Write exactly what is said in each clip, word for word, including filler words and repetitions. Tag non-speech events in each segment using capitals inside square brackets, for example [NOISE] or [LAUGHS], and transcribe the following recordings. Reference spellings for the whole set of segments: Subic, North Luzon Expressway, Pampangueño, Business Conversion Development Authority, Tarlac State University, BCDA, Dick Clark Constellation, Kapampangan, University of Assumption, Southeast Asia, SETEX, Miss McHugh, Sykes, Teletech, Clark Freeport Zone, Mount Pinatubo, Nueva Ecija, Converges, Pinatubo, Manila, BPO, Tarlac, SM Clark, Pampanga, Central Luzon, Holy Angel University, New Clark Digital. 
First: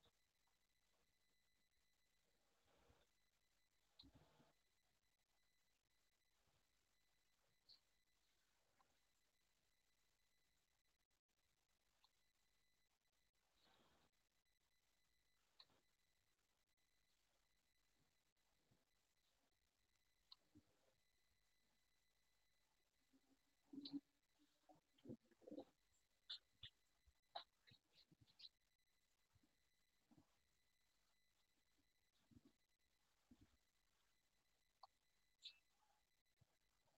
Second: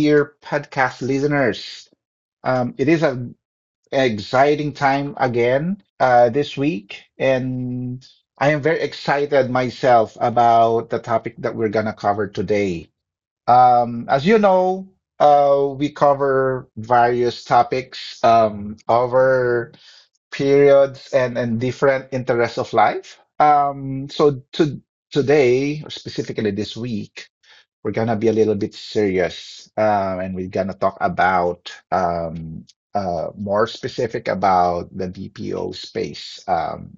dear podcast listeners. Um, it is an exciting time again uh, this week, and I am very excited myself about the topic that we're going to cover today. Um, as you know, uh, we cover various topics um, over periods and and different interests of life. Um, so to today, or specifically this week, we're gonna be a little bit serious, um, and we're gonna talk about um, uh, more specific about the B P O space, um,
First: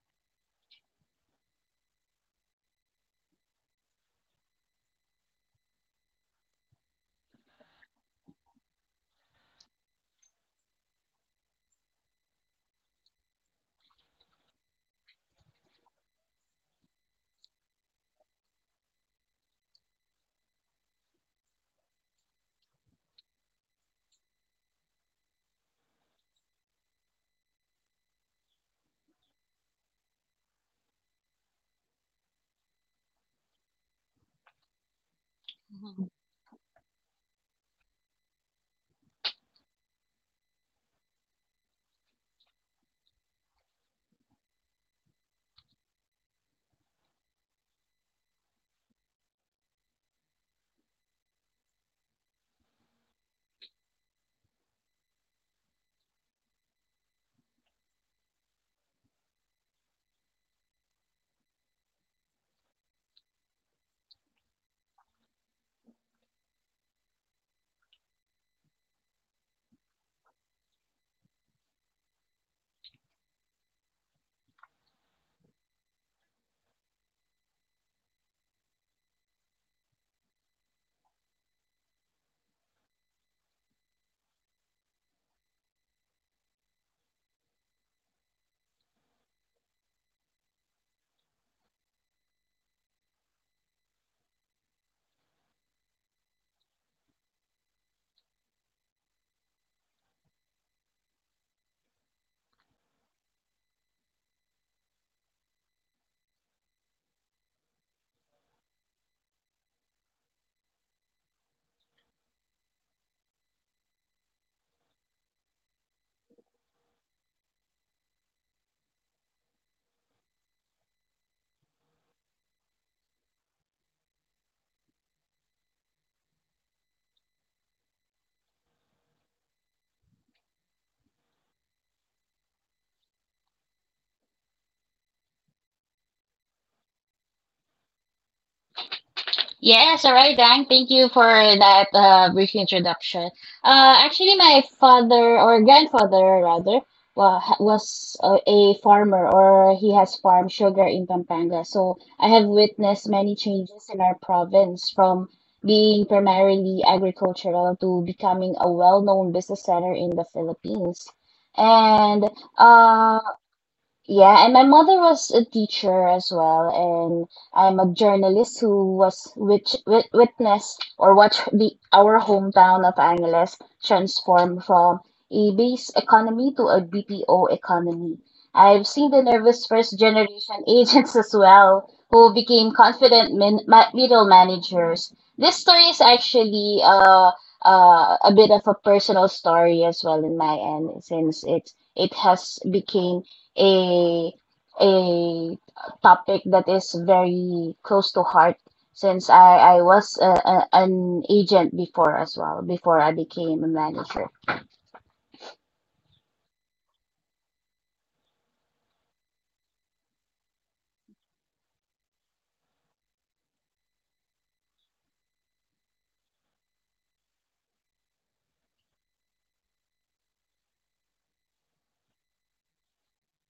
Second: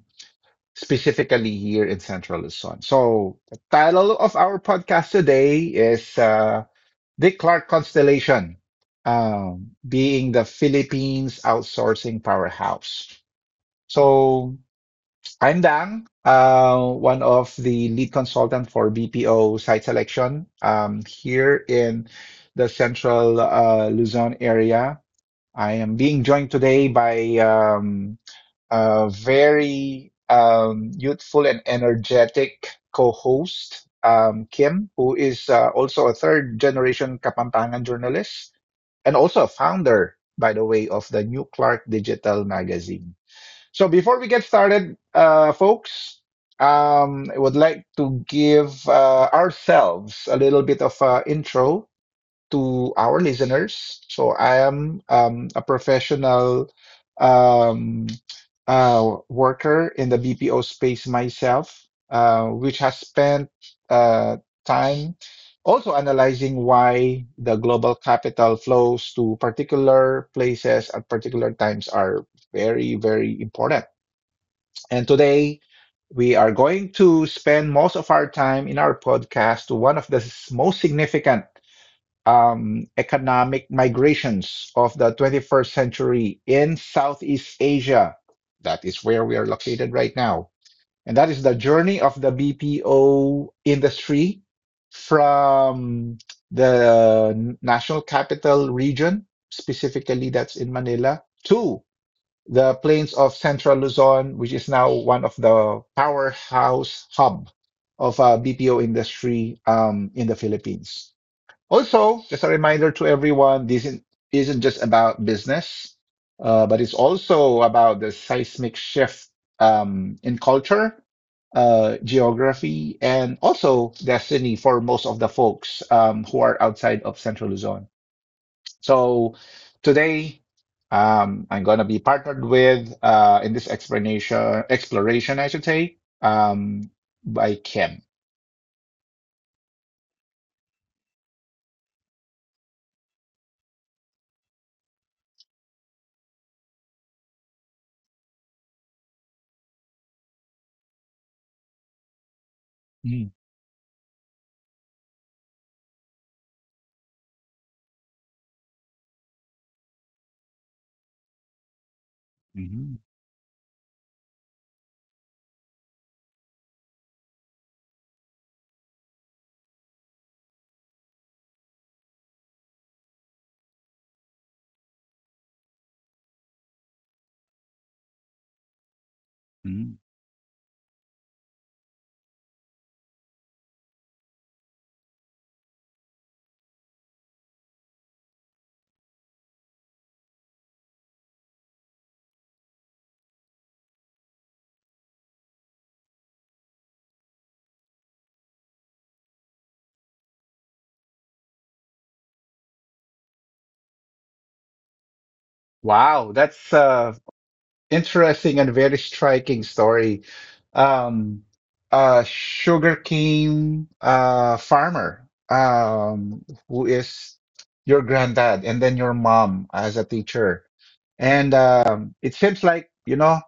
specifically here in Central Luzon. So the title of our podcast today is uh, Dick Clark Constellation. Um, being the Philippines outsourcing powerhouse. So I'm Dang, uh, one of the lead consultant for B P O site selection um, here in the central uh, Luzon area. I am being joined today by um, a very um, youthful and energetic co-host, um, Kim, who is uh, Mhm. also a third generation Kapampangan journalist and also a founder, by the way, of the New Clark Digital magazine. So before we get started, uh, folks, um, I would like to give uh, ourselves a little bit of uh, intro to our listeners. So I am um, a professional um, uh, worker in the B P O space myself, uh, which has spent uh, time also analyzing why the global capital flows to particular places at particular times are very, very important. And today we are going to spend most of our time in our podcast to one of the s- most significant um, economic migrations of the twenty-first century in Southeast Asia. That is where we are located right now. And that is the journey of the B P O industry from the national capital region, specifically that's in Manila, to the plains of Central Luzon, which is now one of the powerhouse hub of uh, B P O industry um, in the Philippines. Also, just a reminder to everyone, this isn't, isn't just about business, uh, but it's also about the seismic shift um, in culture, uh, geography, and also destiny for most of the folks um, who are outside of Central Luzon. So today, um, I'm going to be partnered with uh, in this explanation exploration, I should say, um, by Kim. Yes, all right, Dan. Thank you for that uh, brief introduction. Uh, actually, my father or grandfather, rather, wa- was uh, a farmer or he has farmed sugar in Pampanga. So I have witnessed Mm, many changes in our province from being primarily agricultural to becoming a well-known business center in the Philippines. And mhm, um, yeah, and my mother was a teacher as well, and I'm a journalist who was which wit witness or watched the our hometown of Angeles transform from a base economy to a B P O economy. I've seen the nervous mhm. first generation [LAUGHS] agents as well who became confident min ma middle managers. This story is actually uh, uh, a bit of a personal story as well in my end, since it it has became a a topic that is very close to heart since I, I was a, a, an agent before as well, before I became a manager. Wow, that's uh, interesting and very striking story. Um, a sugarcane uh, farmer um, who is your granddad and then your mom as a teacher. And um, it seems like, you know,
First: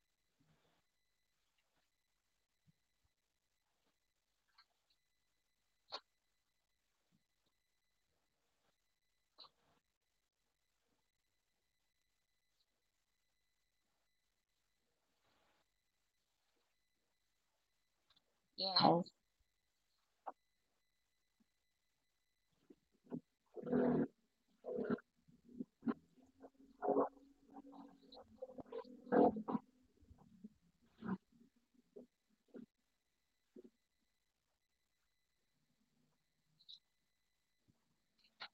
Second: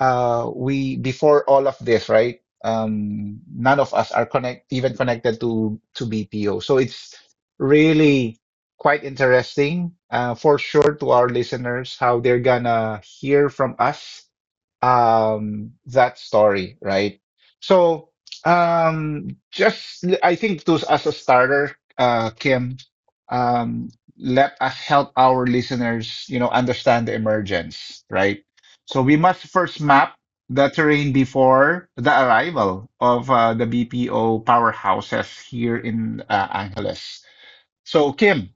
uh, we before all of this, right? Um, none of us are connect even connected to to B P O. So it's really quite interesting uh, for sure to our listeners how they're gonna hear from us um that story, right? So Yeah. um just l- i think to as a starter, uh Kim, um let us help our listeners, you know, understand the emergence, right? So we must first map the terrain before the arrival of uh, the BPO powerhouses here in uh, Angeles. So, Kim,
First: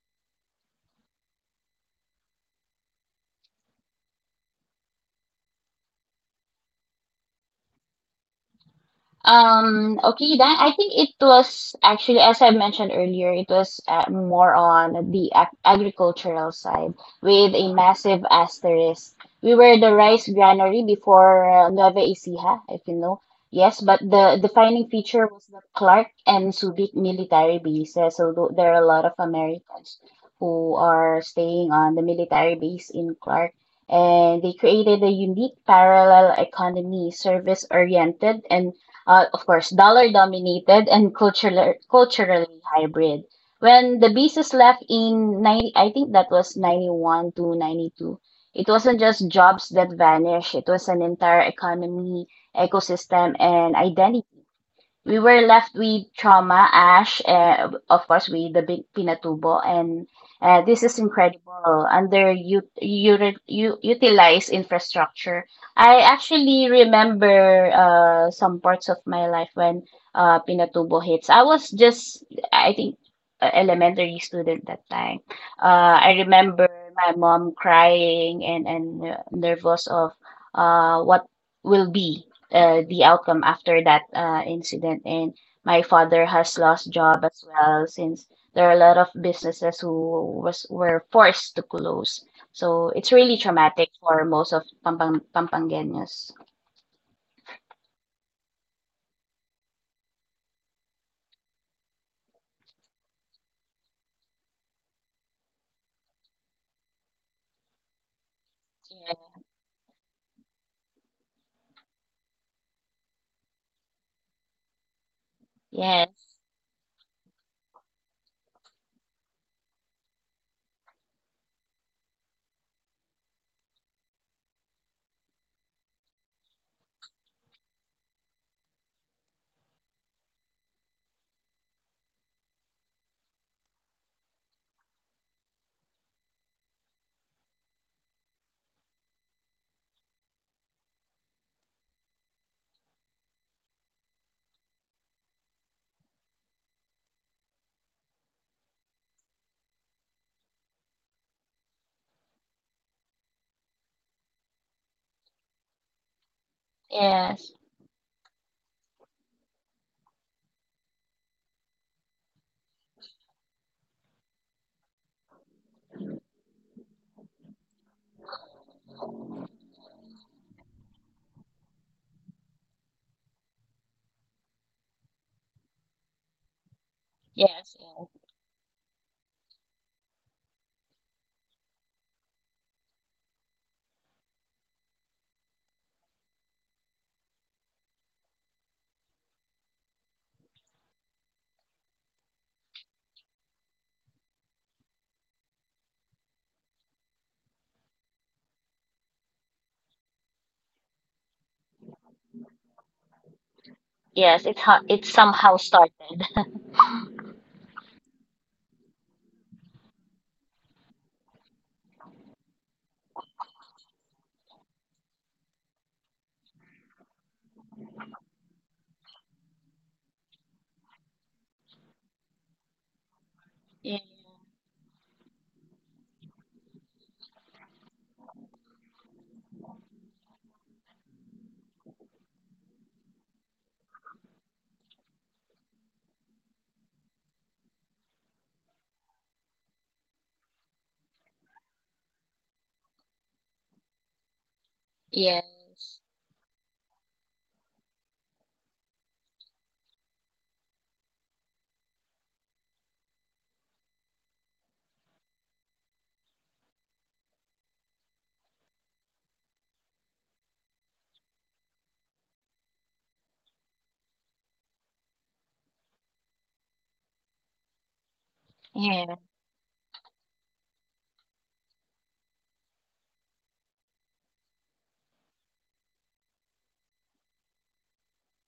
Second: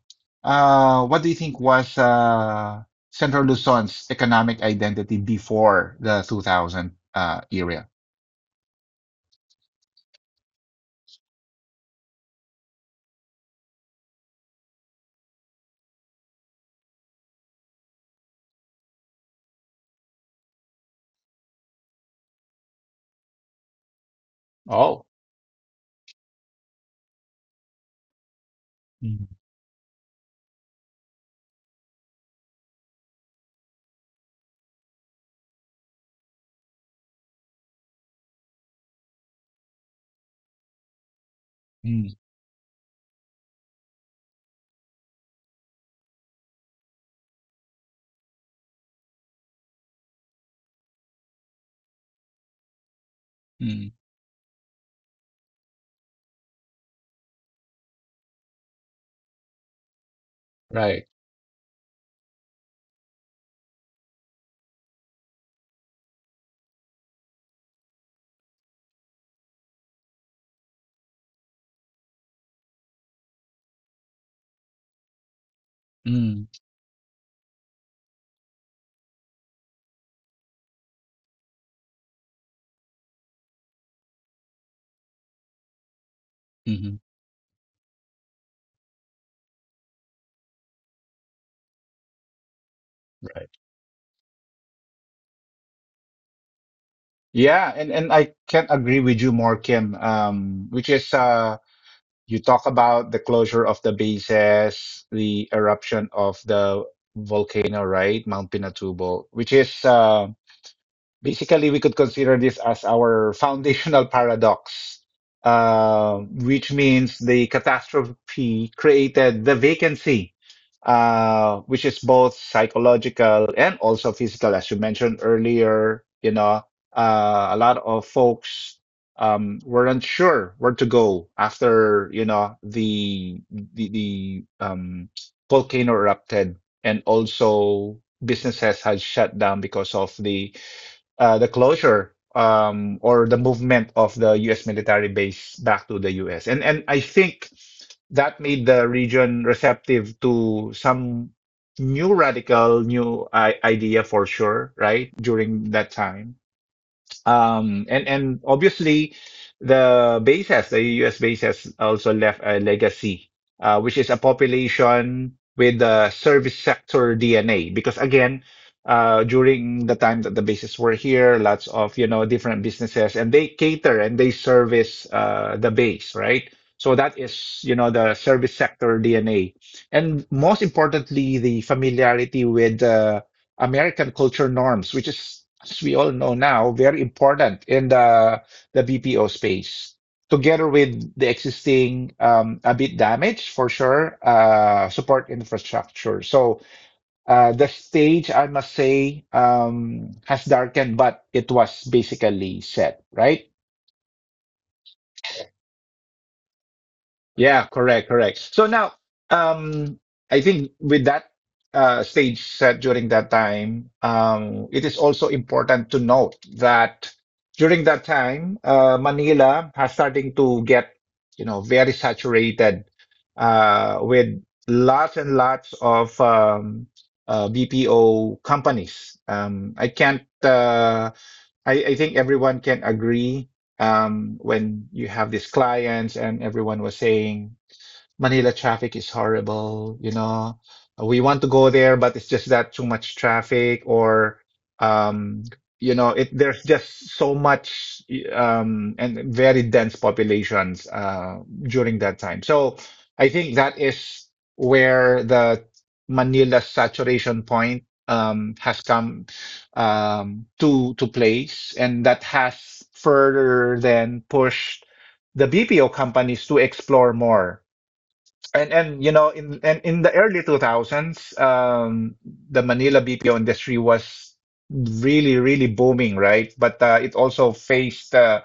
uh, what do you think was uh, Central Luzon's economic identity before the two thousand uh, era? Um, okay, then I think it was actually, as I mentioned earlier, it was uh, more on the ag agricultural side with a massive asterisk. We were the rice granary before uh, Nueva Ecija, if you know. Yes, but the defining Oh. feature was the Clark and Subic military bases. So tho- there are a lot of Mm, Americans who are staying on the military base in Clark, and they created a unique parallel economy, service oriented and, uh, of course, dollar dominated and cultural, mm, culturally hybrid. When the Beasts left in ninety, I think that was ninety-one to ninety-two, it wasn't just jobs that vanished, it was an entire economy, ecosystem, and mm, identity. We were left with Choma, Ash, uh, of course, with the big Pinatubo, and uh, this is right. incredible under you, you, you utilize infrastructure. I actually remember uh, some parts of my life when uh, Pinatubo hits. I was just, I think, a elementary student that time. Uh, I Mm, remember my mom crying and and uh, nervous of uh, what will be uh, the outcome after that uh, incident. And my father has lost mhm, job as well since there are a lot of businesses who was were forced to close. So it's really right. traumatic for most of Pampang Pampangueños. Yeah, and, and I can't agree with you more, Kim, um, which is uh, you talk about the closure of the bases, the eruption of the volcano, right? Mount Pinatubo, which is uh, basically we could consider this as our [LAUGHS] foundational paradox, uh, Yes, which means the catastrophe created the vacancy, uh, which is both psychological and also physical, as you mentioned earlier. You know, uh, a lot of folks um, weren't sure where to go after, you know, the the, the um, volcano erupted, and also businesses had shut down because of the uh, the closure um, or the movement of the U S military base back to the U S. And and I think that made the region receptive to some new radical new I idea for sure, right? During that time. yes, Um, and and obviously, the base has the U S base has also left a legacy, uh, which is a population with the service sector D N A. Because again, uh, during the time that the bases were here, lots of, you know, different businesses, and they cater and they service uh, the base, right? So that is, you yes, know, yes, the service sector D N A, and most importantly, the familiarity with uh, American culture norms, which is, as we all know now, very important in the the B P O space, together with the existing um, a bit damaged for sure, uh, support infrastructure. So uh, the stage, I must say, um, has darkened, but it was basically set, right? yes. It ho- it somehow started. [LAUGHS] Yeah, correct, correct. So now, um, I think with that uh, stage set during that time, um, it is also important to note that during that time, uh, Manila has starting to get, you know, very saturated Yeah. uh, with lots and lots of um, uh, B P O companies. Um, I can't. Uh, I, I think everyone can agree um, when you have these clients and everyone was saying Manila traffic is horrible, you know. We want to go there, but it's just that too much traffic or um you Yes. know, it there's just so much um and very dense populations uh during that time. So I think that is where the Manila saturation point um has come um to to place and that has further then pushed the B P O companies to explore more and and you Yeah. know in and in the early two thousands, um, the Manila B P O industry was really really booming, right? But uh, it also faced uh,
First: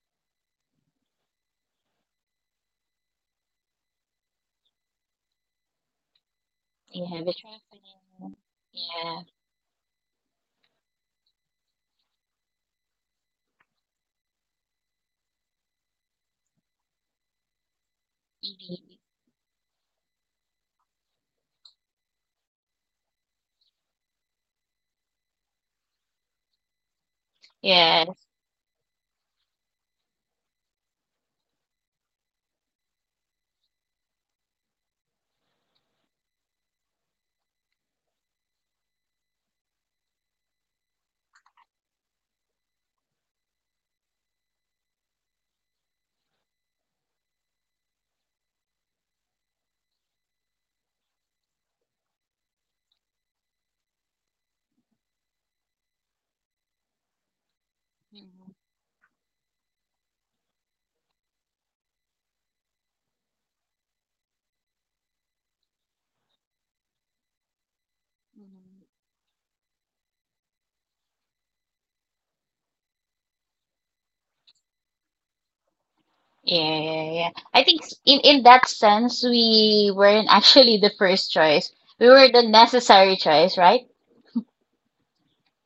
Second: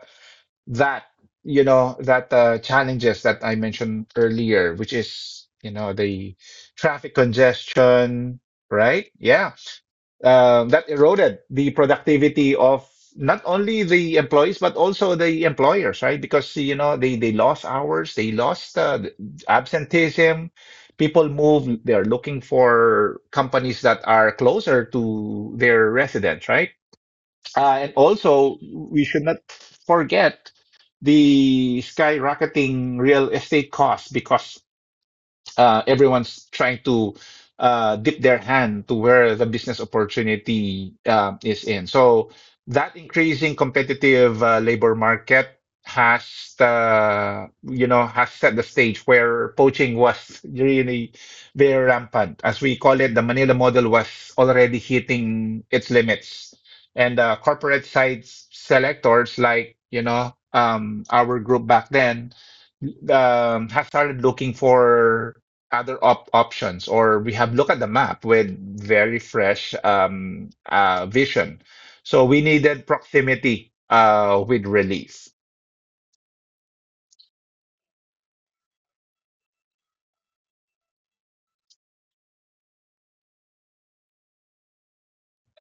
that you know that uh, challenges that I mentioned earlier, which is you know the traffic Yeah. The traffic. congestion, right? Yeah. Yeah um, that eroded the productivity of not only the employees but also the employers, right? Because you know they they lost hours, they E D. lost uh, absenteeism. People move; they're looking for companies that are closer to their residents, right? Uh, and Yes. also, we should not forget the skyrocketing real estate costs because uh, everyone's trying to uh, dip their hand to where the business opportunity uh, is in. So that increasing competitive uh, labor market has uh, you know has set the stage where poaching was really very rampant. As we call it, the Manila model was already hitting its limits, and uh, corporate side Mhm. selectors like you know um, our group back then um, have started looking for other op options, or we have looked at the map with Mhm. very fresh um, uh, vision. So we needed proximity uh, with relief. Yeah, yeah, yeah. I think s- in in that sense, we weren't [LAUGHS] actually the first choice. We were the necessary choice, right?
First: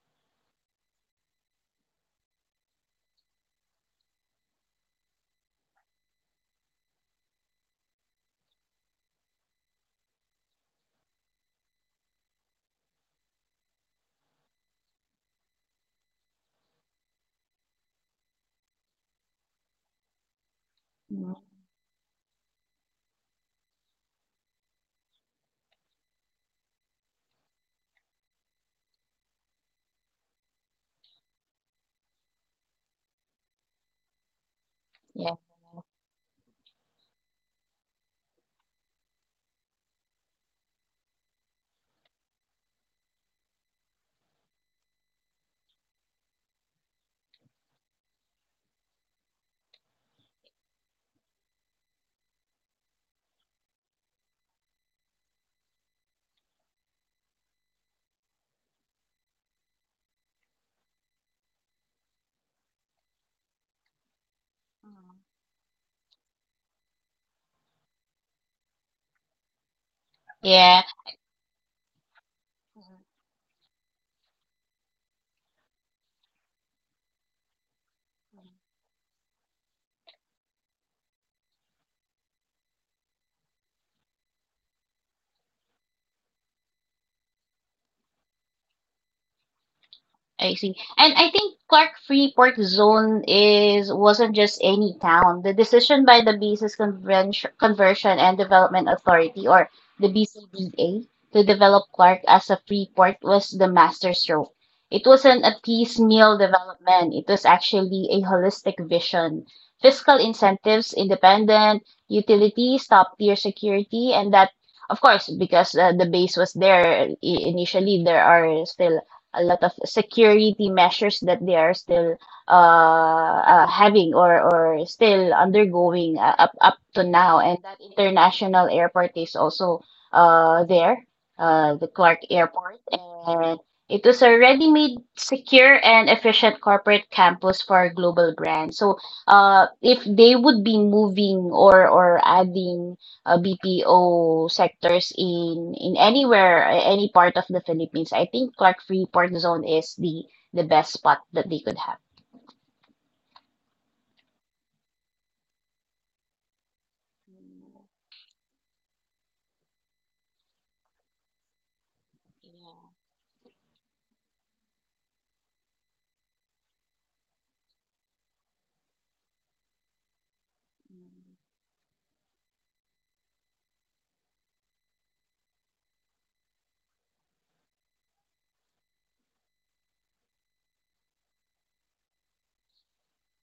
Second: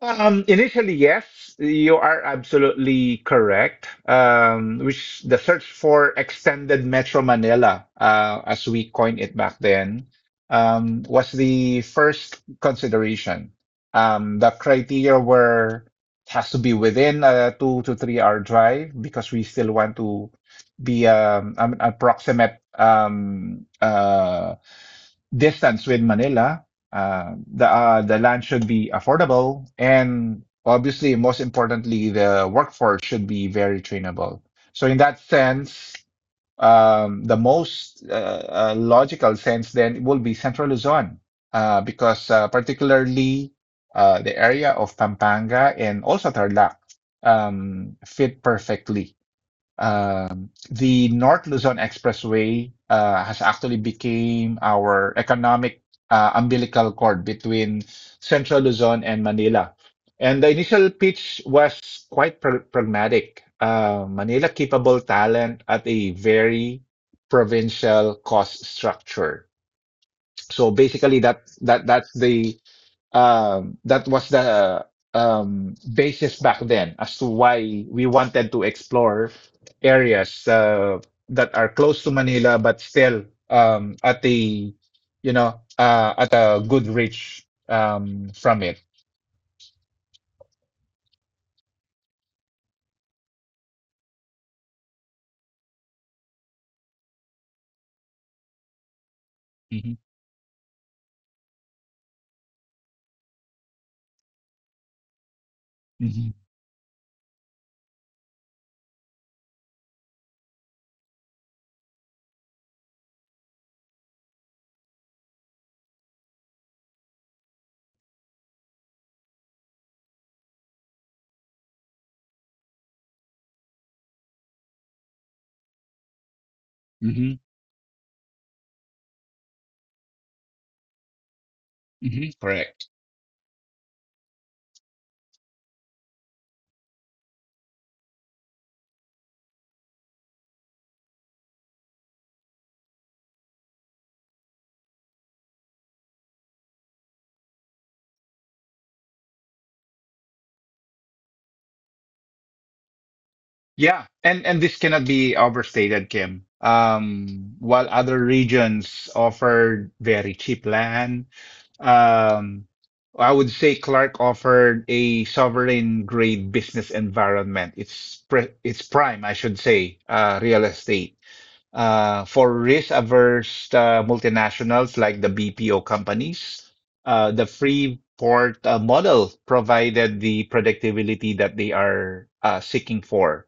Um, initially, yes, you are absolutely correct. Um, which the search for extended Metro Manila, uh, as we coined it back then, um, was the first consideration. Um, the criteria were it has to be within a two to three hour drive because we still want to be Mhm. um, an approximate um, uh, distance with Manila, uh, the uh, the land should be affordable, and obviously, most importantly, the workforce should be very trainable. So, in that Yeah. sense, um, the most uh, uh, logical sense then will be Central Luzon, uh, because uh, particularly uh, the area of Pampanga and also Tarlac um, fit perfectly um, the North Luzon Expressway uh, has actually became our economic uh, umbilical cord between Central Luzon and Manila. And the initial pitch was quite pra- pragmatic. Uh, Manila capable Mhm. talent at a very provincial cost structure. So Yeah. basically, that that that's the um, that was the um, basis back then as to why we wanted to explore areas uh, that are close to Manila but still um, at a you know uh, at a good reach um, from it. I see. And I think Clark Freeport Zone is wasn't just any town. The decision by the Basis Convention, Conversion and Development Authority, or Hmm. the B C D A, to develop Clark as a free port was the masterstroke. It wasn't a Hmm. piecemeal development. It was actually a holistic vision. Fiscal incentives, independent utilities, top tier security, and that, of course, because uh, the base was there. I- initially, there are still a lot of security measures that they are still uh, uh, having or, or still undergoing, uh, up up to Hmm. now. And that international airport is also uh, there, uh, the Clark Hmm. Airport. Correct. And it was a ready-made, secure, and efficient corporate campus for global brands. So uh, if they would be moving or, or adding uh, B P O sectors in in anywhere, uh, any part of the Philippines. I think Clark Freeport Zone is the the best spot that they could have. Yeah, and and this cannot be overstated, Kim. Um, while other regions offered very cheap land, um, I would say Clark offered a sovereign grade business environment. It's pre it's prime, I should say, uh, real estate uh, for risk-averse uh, multinationals like the B P O companies. Uh, the free port uh, model provided the predictability that they are uh, seeking for.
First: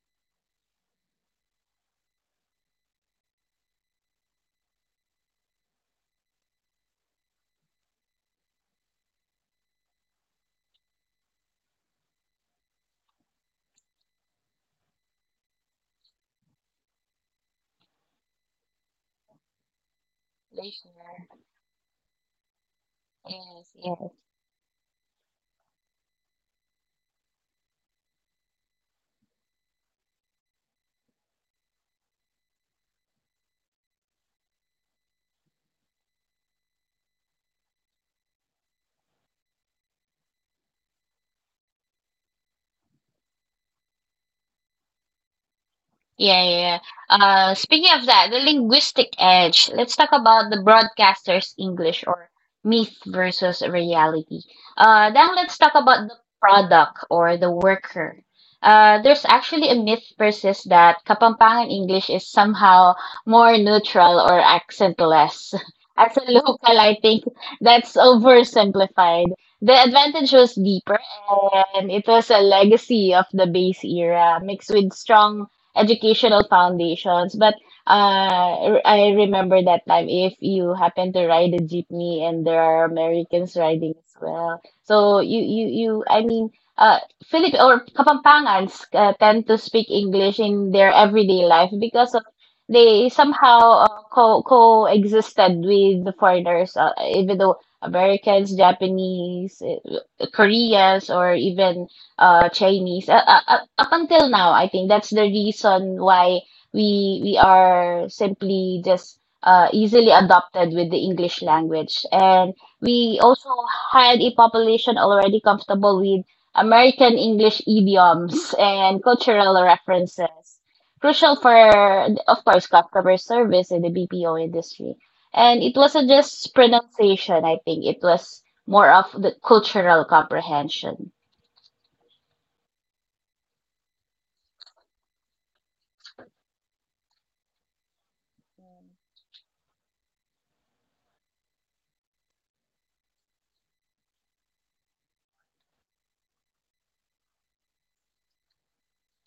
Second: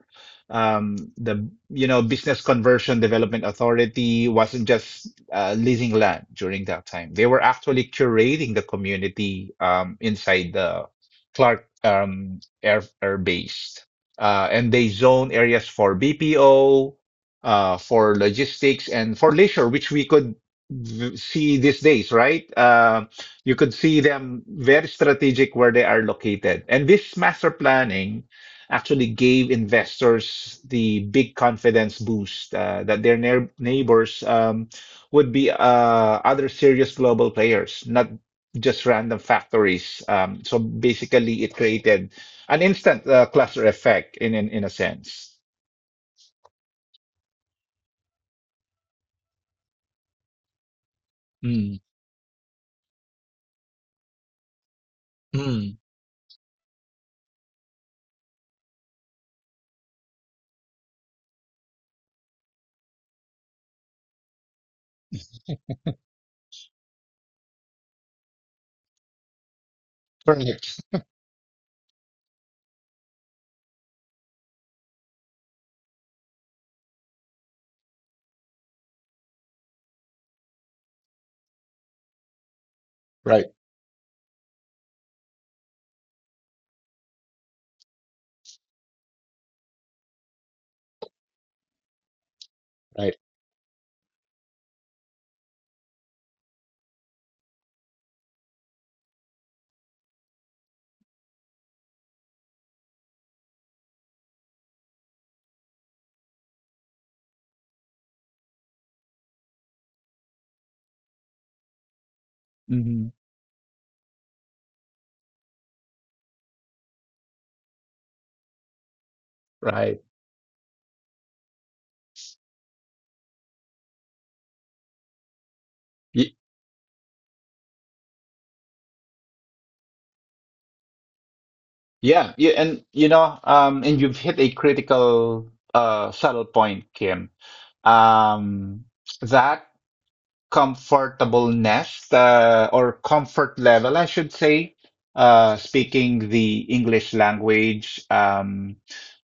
Um, the you know Business Conversion Development Authority wasn't just uh, leasing land during that time. They were actually curating the community um, inside the Clark um, Air Air Base, uh, and they zone areas for B P O uh, for logistics and for leisure, which we could Pleasure. v- see these days, right? Uh, you Yes, could see yes. them very strategic where they are located. And this master planning actually gave investors the big confidence boost uh, that their neigh- neighbors um, would be uh, other serious global players, not just random factories. Um, so basically, it created an instant uh, cluster effect in, in, in a sense. Yeah, yeah. Yeah. Uh, speaking of that, the linguistic edge. Let's talk about the broadcaster's Mm, English or myth versus reality. Uh, then let's talk mm. about the product or the worker. Uh, there's actually a myth persists that Kapampangan English is somehow more neutral or accentless. [LAUGHS] As a local, I think that's oversimplified. The advantage was Correct. deeper, and it was a legacy of the base era mixed with strong educational foundations. But uh, r- I remember that time, if you happen to ride a jeepney and there are Right, Americans riding as well. So you you you I mean, uh Philip or Kapampangans uh, tend to speak English in their everyday life because of, they right. somehow uh, co coexisted with the foreigners, uh, even though Americans, Japanese, uh, Koreans, or even uh, Chinese. Uh, uh, uh, up until now, I think that's the reason why we we are simply just uh, easily adopted with the English language, and Hmm. we also had a population already comfortable with American English idioms and cultural Right. references, crucial for, of course, customer service in the B P O industry. And it wasn't Y- just pronunciation, I think. It was more of the cultural comprehension. Yeah, yeah, and you know, um, and you've hit a critical uh subtle point, Kim. Um, that comfortableness uh, or comfort level, I should say, uh, speaking the English language um,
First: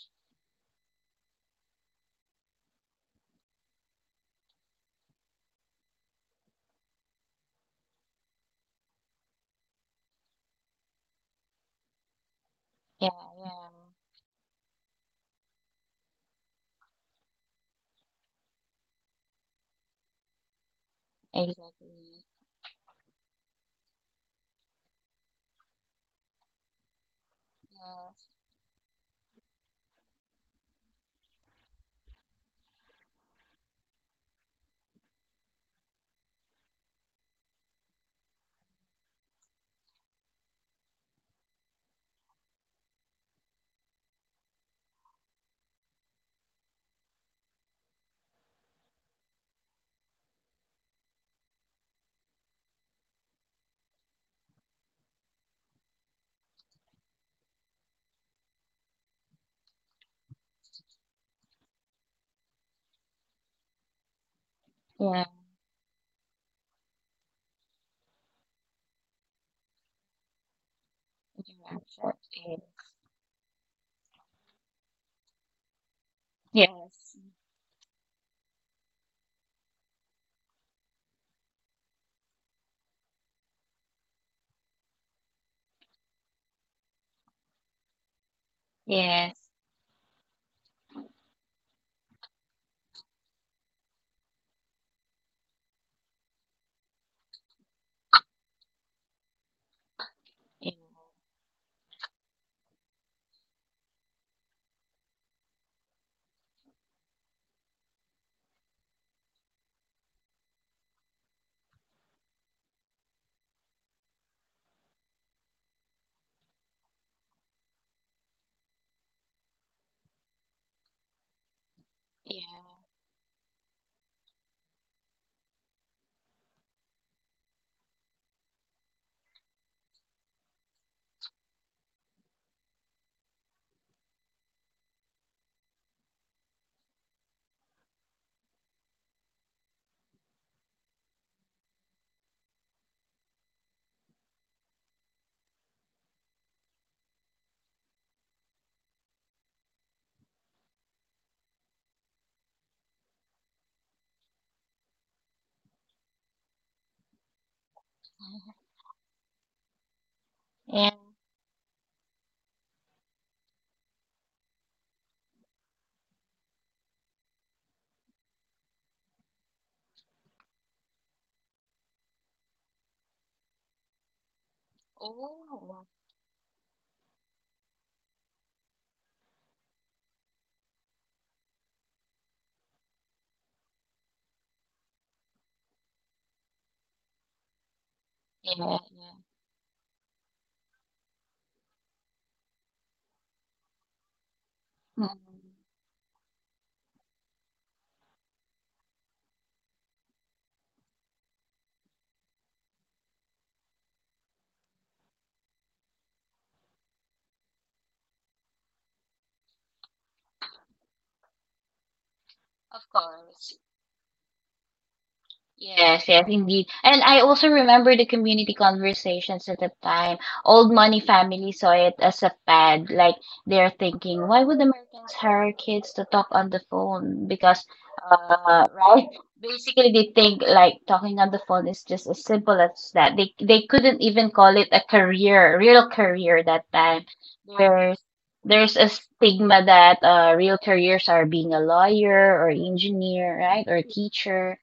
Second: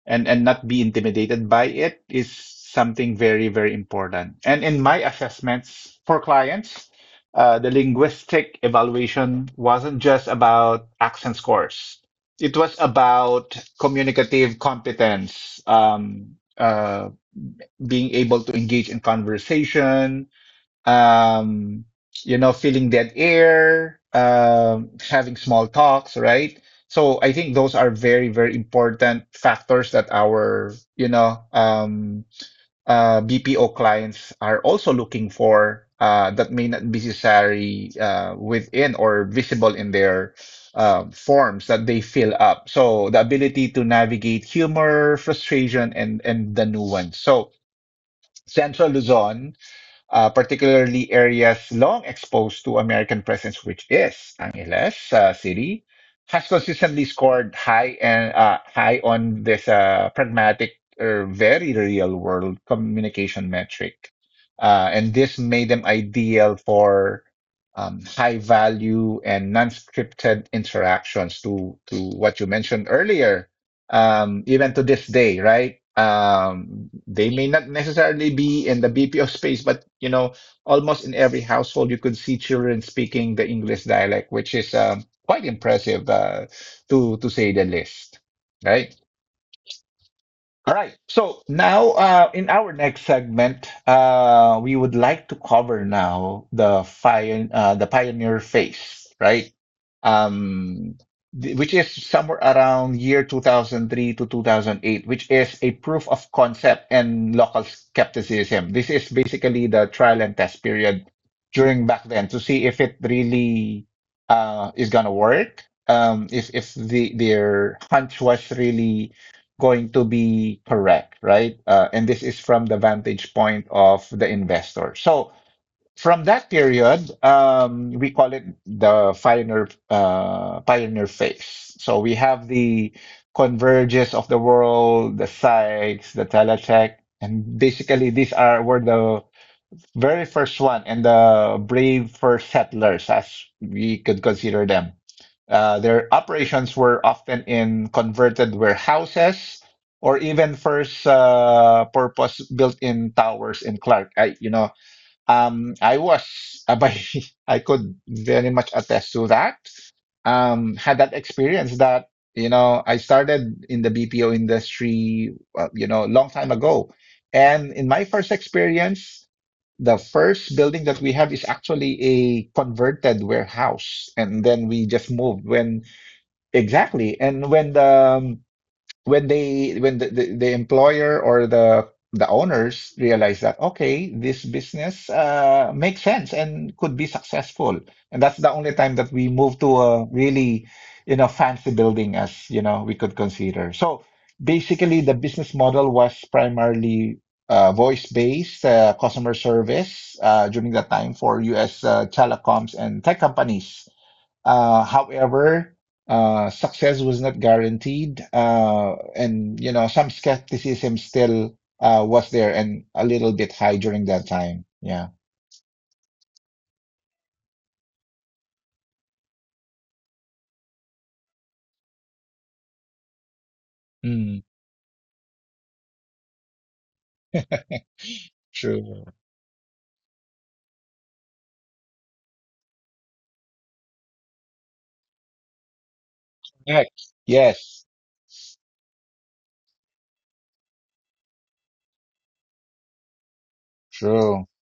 and, and not be intimidated by it is something very, very important. And in my assessments for clients, uh, the linguistic evaluation wasn't just about accent scores. It was about communicative competence, um, uh, being able to engage in conversation, Yeah. um, you know, feeling dead air, um, having small talks, right? So I think those are very, very important factors that our, you know, um, uh, B P O clients are also looking for uh, that may not be necessary uh, within or visible in their um forms that they fill up. So the ability to navigate humor, frustration, and and the nuance. So Central Luzon uh, particularly areas long exposed to American presence, which is Angeles uh, City, has consistently scored high and uh, high on this uh, pragmatic or very real world communication metric. Uh, and Yeah, this made them ideal for um, high value and non-scripted interactions to yeah, to sure. what you mentioned earlier, um, even to this day, right? Yeah. Um, Yes, They may not necessarily be in the B P O space, but you know, almost in every household, you could see children speaking the English dialect, which is um, quite impressive, uh, to to say the least, right? yes, All right. So now, uh, in our next segment, uh, we would like to cover now the fire, uh, the pioneer phase, right? yeah, Um, th- which is somewhere around year two thousand three to two thousand eight, which is a proof of concept and local skepticism. This is basically the trial and test period during back then to see if it really uh, is gonna work. Um, if if the their hunch was really going to be correct, right? Uh, and this is from the vantage point of the investor. So from that period, um, we call it the pioneer uh, pioneer phase. So we have the converges of the world, the Sykes, the Teletech, and basically these are were the very first one, and the brave first settlers, as we could consider them. Uh, their operations were often in converted warehouses or even first uh, purpose built-in towers in Clark. I, you know, um, I was, [LAUGHS] uh, I could very much attest to that. Um, yeah. Had And that experience that, you know, I started in the B P O industry, uh, you know, a long time ago. And in my first experience, the first building that we have is actually a converted warehouse. And then we just moved when, oh, Exactly. And when the, um, when they when the, the, the employer or the the owners realize that okay, this business uh, makes sense and could be successful, and that's the only yeah. time that we move to a really, you know, fancy building, as you know, we could consider. So basically the Mm, business model was primarily uh, voice based uh, customer service uh, during that time for us, uh, telecoms and tech companies. Uh, however, uh, success was not guaranteed, uh, and you know some skepticism still uh, was there of and a little bit course. high during that time. Yeah. Yes, yes, indeed. And I also remember the community conversations at the time. Old money families saw it as a fad. Like, they're thinking, Mm. why would Americans hire kids to talk on the phone? [LAUGHS] Because, uh, True. right? Basically, they think like talking on the phone is just as simple as that. They they couldn't even call it a career, real career that time. Correct. Yes. There's there's a stigma that uh, real careers are being a lawyer or engineer, right, or True. teacher,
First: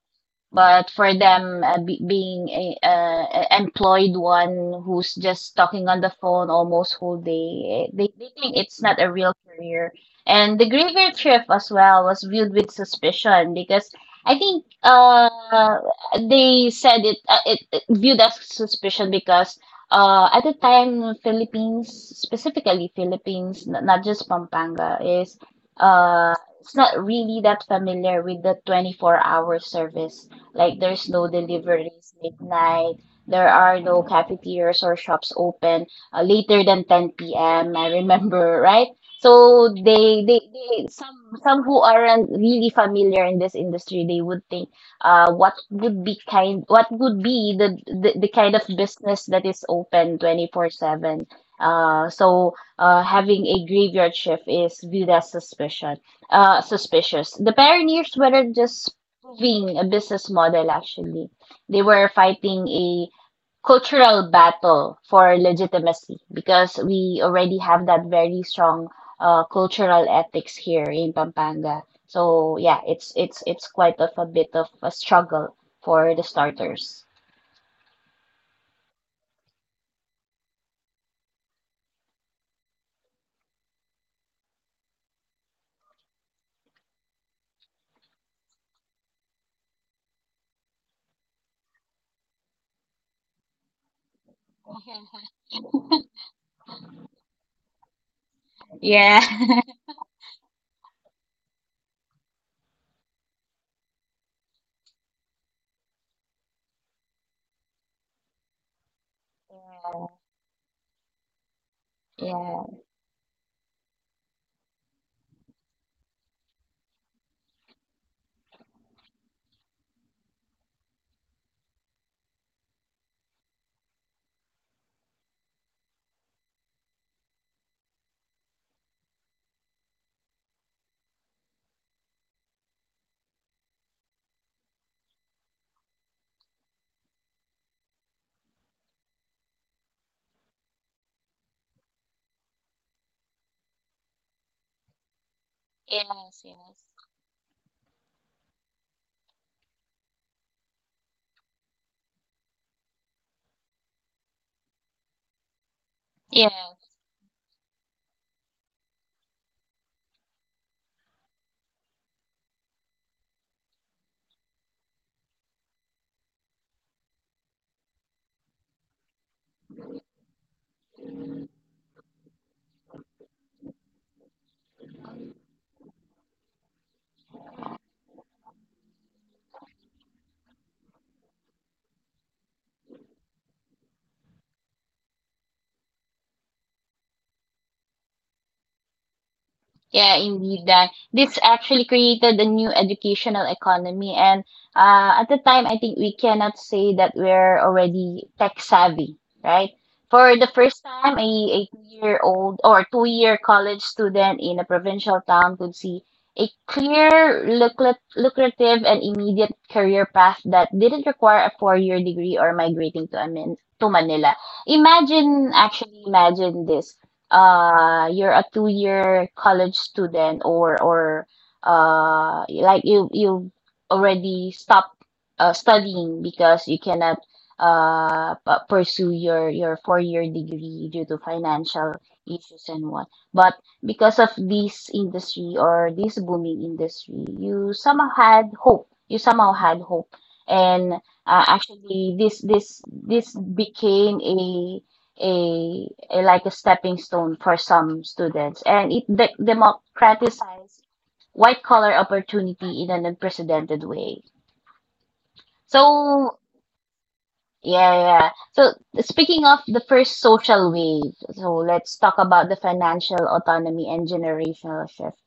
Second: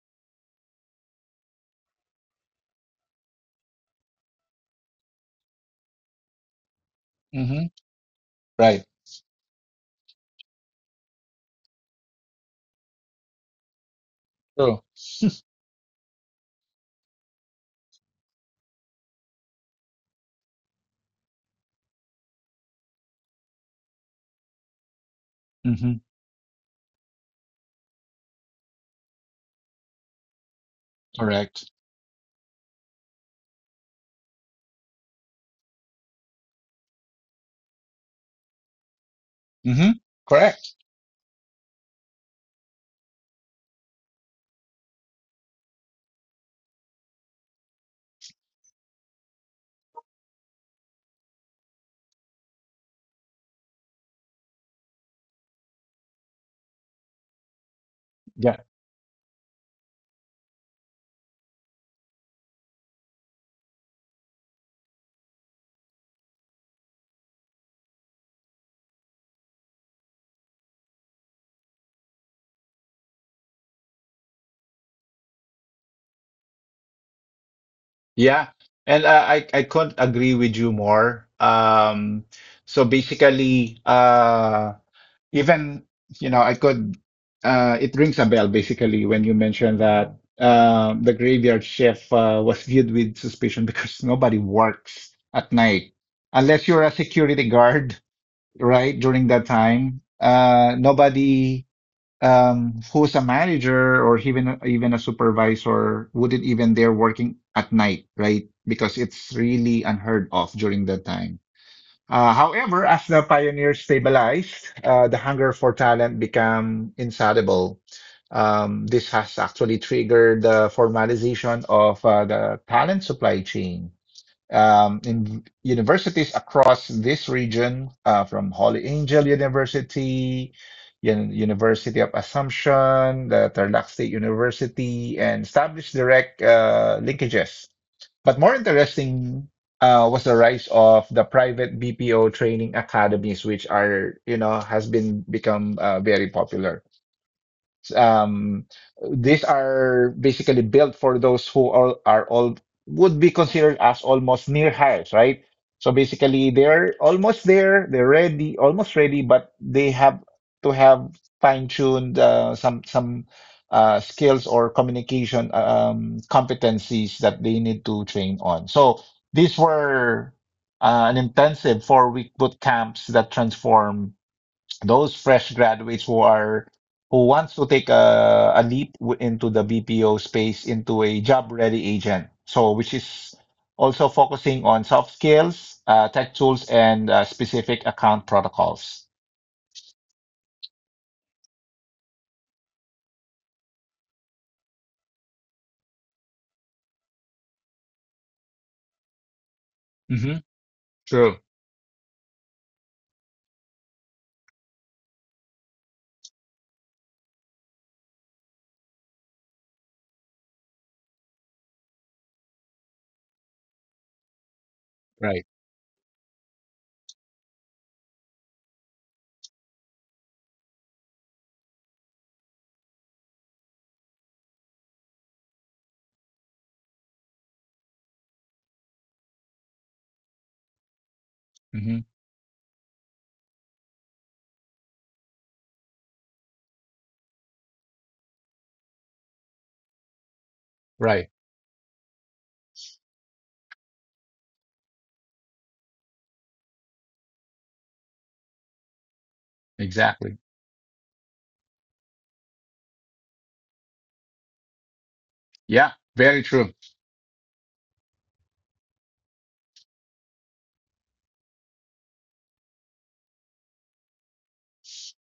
but for them, uh, be being a, uh, employed one who's just talking on the phone almost whole Mm-hmm. day, they, they think it's Right. not a real career. And the graveyard shift as well was viewed with suspicion, because I think True. uh, they said it, uh, it, it viewed as suspicion, because uh, at the time, Philippines, specifically Philippines, n- not just Pampanga, is, Mm-hmm. uh, it's not really that familiar with the twenty-four-hour service. Like, there's no Correct. deliveries midnight. There are no cafeterias or shops open uh, later than ten p m, I remember, right? So Mm-hmm. they, they Correct. they some, some who aren't really familiar in this industry, they would think, uh what would be kind, what would be the the, the kind of business that is open twenty-four seven. Uh, so uh, having a graveyard shift is viewed as suspicion uh, suspicious. The pioneers weren't Yeah. just proving a business model actually. They were fighting a cultural battle for legitimacy because we already have that very strong uh, cultural ethics here in Pampanga. So yeah, it's it's it's quite of a bit of a struggle for the starters. Yeah. And uh, I I couldn't agree with you more. Um. So basically. Uh. Even, you know, I could, uh, it rings a bell basically when you mentioned that uh, the graveyard shift uh, was viewed with suspicion because nobody [LAUGHS] works at night unless you're a security guard, right? Yeah. During that [LAUGHS] time, uh, nobody um, who's a manager or even even a supervisor wouldn't even dare working at night, right? Because it's really unheard of during that time. Uh, Yeah. However, as the pioneers stabilized, uh, the hunger for talent became insatiable. Um, this has actually triggered the formalization of uh, the talent supply chain um, in universities across this region, uh, from Holy Angel University, Yan- University of Assumption, the Tarlac State University, and established direct uh, linkages. But more interesting uh, was the rise of the private B P O training academies, which are, you know, has been become uh, very Yes, yes. popular. Um, these are basically built for those who all are all would be considered as almost near hires, right? So basically, they're almost there, they're ready, almost ready, but they have to have fine-tuned uh, some some uh, skills or communication um, competencies that they need to train on. So these were uh, an intensive four-week boot camps that transform those fresh graduates who are who wants to take a, a leap w- into the B P O space into a job ready agent. So which is also focusing on soft skills, uh, tech tools, and uh, specific account protocols. Yeah, indeed, Dan. This actually created a new educational economy, and uh, at the time, I think we cannot say that we're already tech savvy, right? For Hmm. the first time, a, True. a two-year-old or two-year college student in a provincial town could see a clear, lucrat- lucrative, and immediate career path that didn't require a four-year degree or migrating to, Amin- to Manila. Right. Imagine, actually, imagine this. Uh you're a two year college student, or or uh like you you already stopped uh, studying because you cannot uh p- pursue your your four year degree due to financial Hmm. issues and what, but because of this industry or this booming industry, you somehow had hope. You somehow had hope and Right. uh, actually, this this this became a a, a like a stepping stone for some students, and it de- Exactly. democratized white collar opportunity in an unprecedented way. Yeah. So Very true. yeah, yeah. So, speaking of the first social wave, so let's talk about the financial autonomy and generational shift.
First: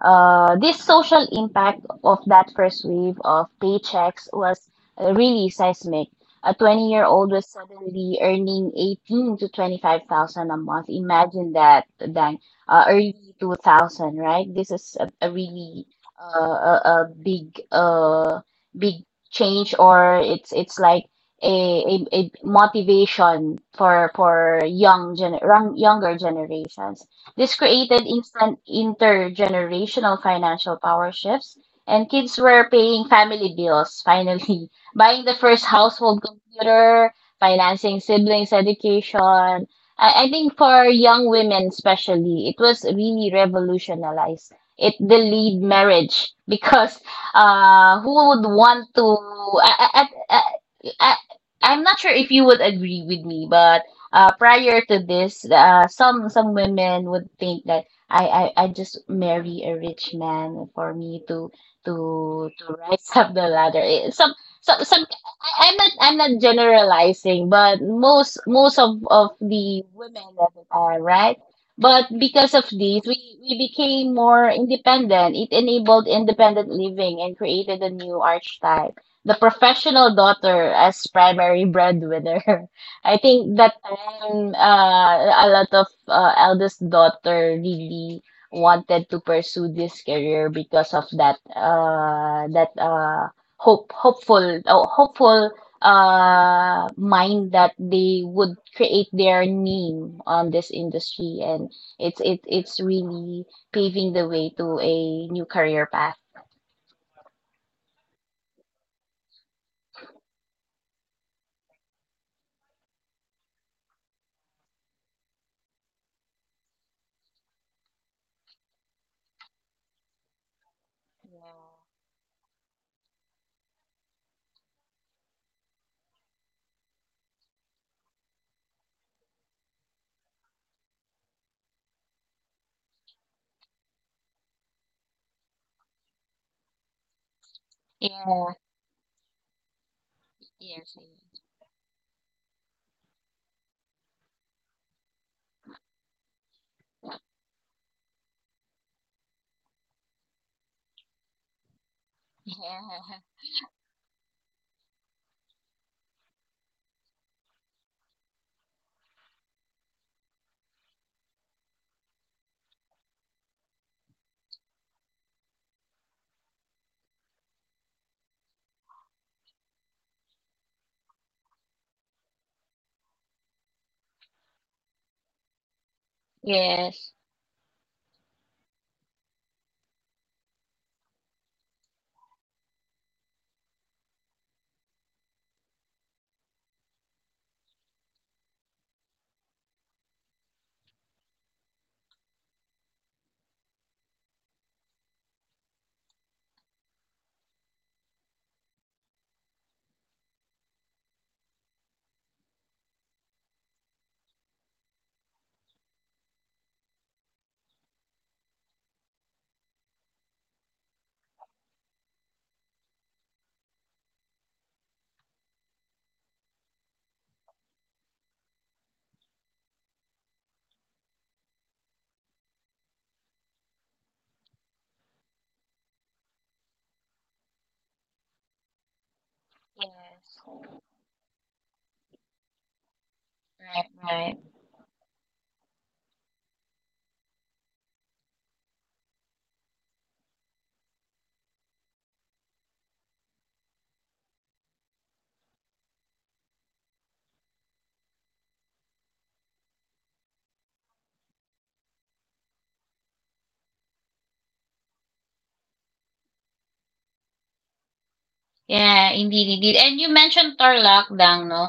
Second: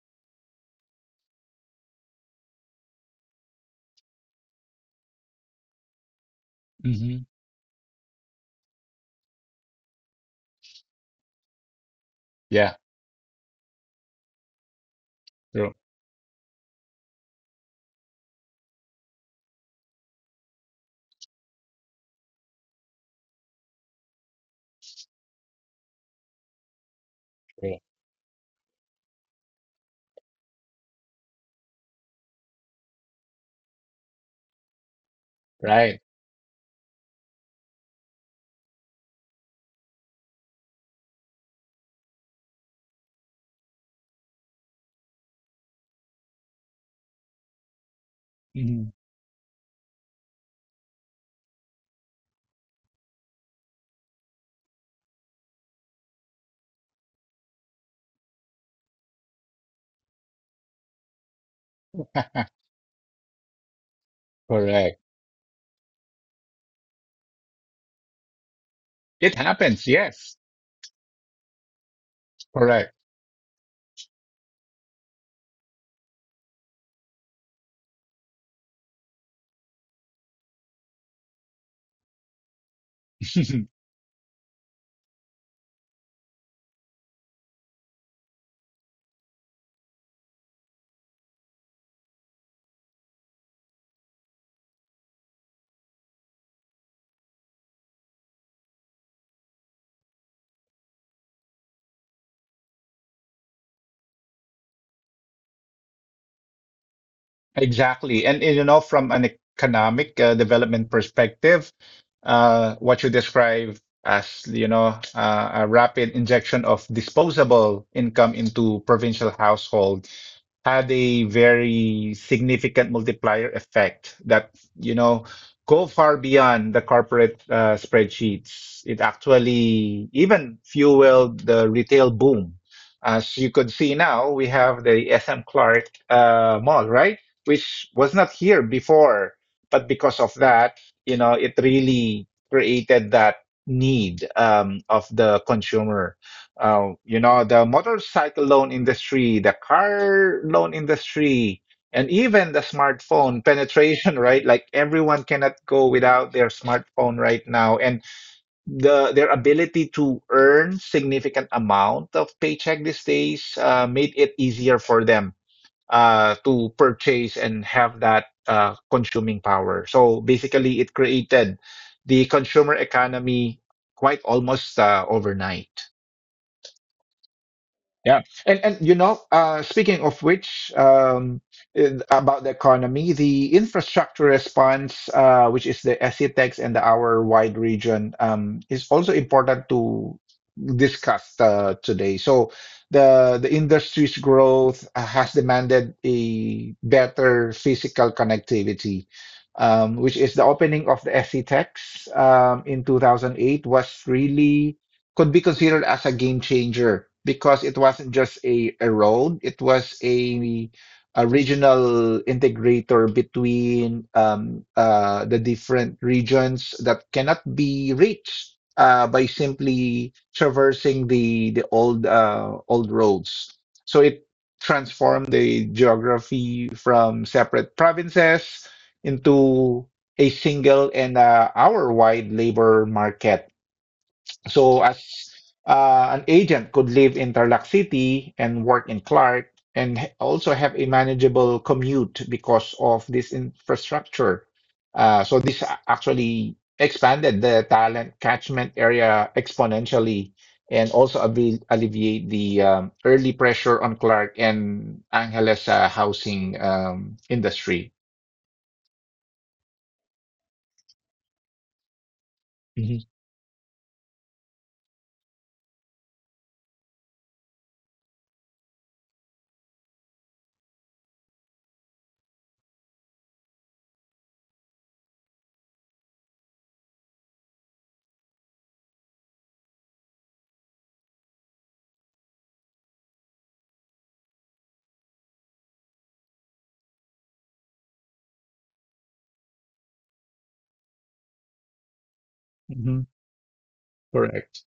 Uh, this social impact of that first wave of paychecks was uh, really seismic. A Hmm. twenty-year-old was suddenly earning eighteen to twenty-five thousand a month. Imagine that, Dang, Yeah. uh, early two thousand, right? This is a, a True. really, uh, a, a big uh big change, or it's it's like a, a, a motivation for for young gen, young- younger generations. This True. created instant intergenerational financial power shifts, and kids were paying family bills finally, [LAUGHS] buying the first Right. household computer, financing siblings' education. I, I think for young women especially, it was really revolutionized. It delayed marriage. [LAUGHS] Because uh, who would Hmm. want to? I, I, I, I'm not sure if you would agree with me, but uh, prior to this, uh, some some women would think that I, I, I just marry a rich man for me to to to rise up the ladder. Eh, Some some Correct. Some, I, I'm not I'm not generalizing, but most most of, of It the happens. women Yes. that are, right. But because of Correct. this, we, we became more independent. It enabled independent living and created a new archetype, the professional daughter as primary breadwinner. [LAUGHS] I think that time, uh, a lot of uh, eldest daughter really wanted to pursue this career because of that, uh, that uh, hope hopeful oh, hopeful uh mind, that they would create their name on this industry, and it's it it's really paving the way to a new career path. Exactly. And you know, from an economic uh, development perspective, uh, what you describe as, you know, uh, a rapid injection of disposable income into provincial households had a Yeah. very significant multiplier effect that, you know, go far beyond the corporate uh, spreadsheets. It actually even fueled the retail boom. As you could see now, we have the S M Clark uh, Mall, right? Which was not Yeah. here before, but because of that, Yes. you know, it really created that need, um, of the consumer, uh, you know, the motorcycle loan industry, the car loan industry, and even the Yeah. smartphone penetration, [LAUGHS] right? Like everyone cannot go without their smartphone right now, and the their ability to earn significant amount of paycheck these days uh, made it easier for them uh, to purchase and have that uh, consuming power. So basically, it created the consumer economy quite almost uh, overnight. Yes, Yeah, and and you know, uh, speaking of which, um, in- about the economy, the infrastructure response, uh, which is the SETEX and the hour-wide region, um, is also important to discuss uh, today. So the the industry's growth has demanded a better physical connectivity, um, which is the opening of the SETEX um, in two thousand eight was really could be considered as a game changer because it wasn't just a, a road, it was a, a regional integrator between um, uh, the different regions that cannot be reached uh, by simply traversing the the old uh, old roads. So it transformed the geography from separate provinces into a yes. single and uh, hour-wide labor market, Right, right. so, as uh, an agent could live in Tarlac City and work in Clark and h- also have a manageable commute because of this infrastructure. Uh, so, this a- actually expanded the talent catchment area exponentially and also abli- alleviate the um, early pressure on Clark and Angeles uh, housing um, industry. Yeah, indeed, indeed. And you mentioned Tarlac lang, no? Mhm. Mhm. Correct.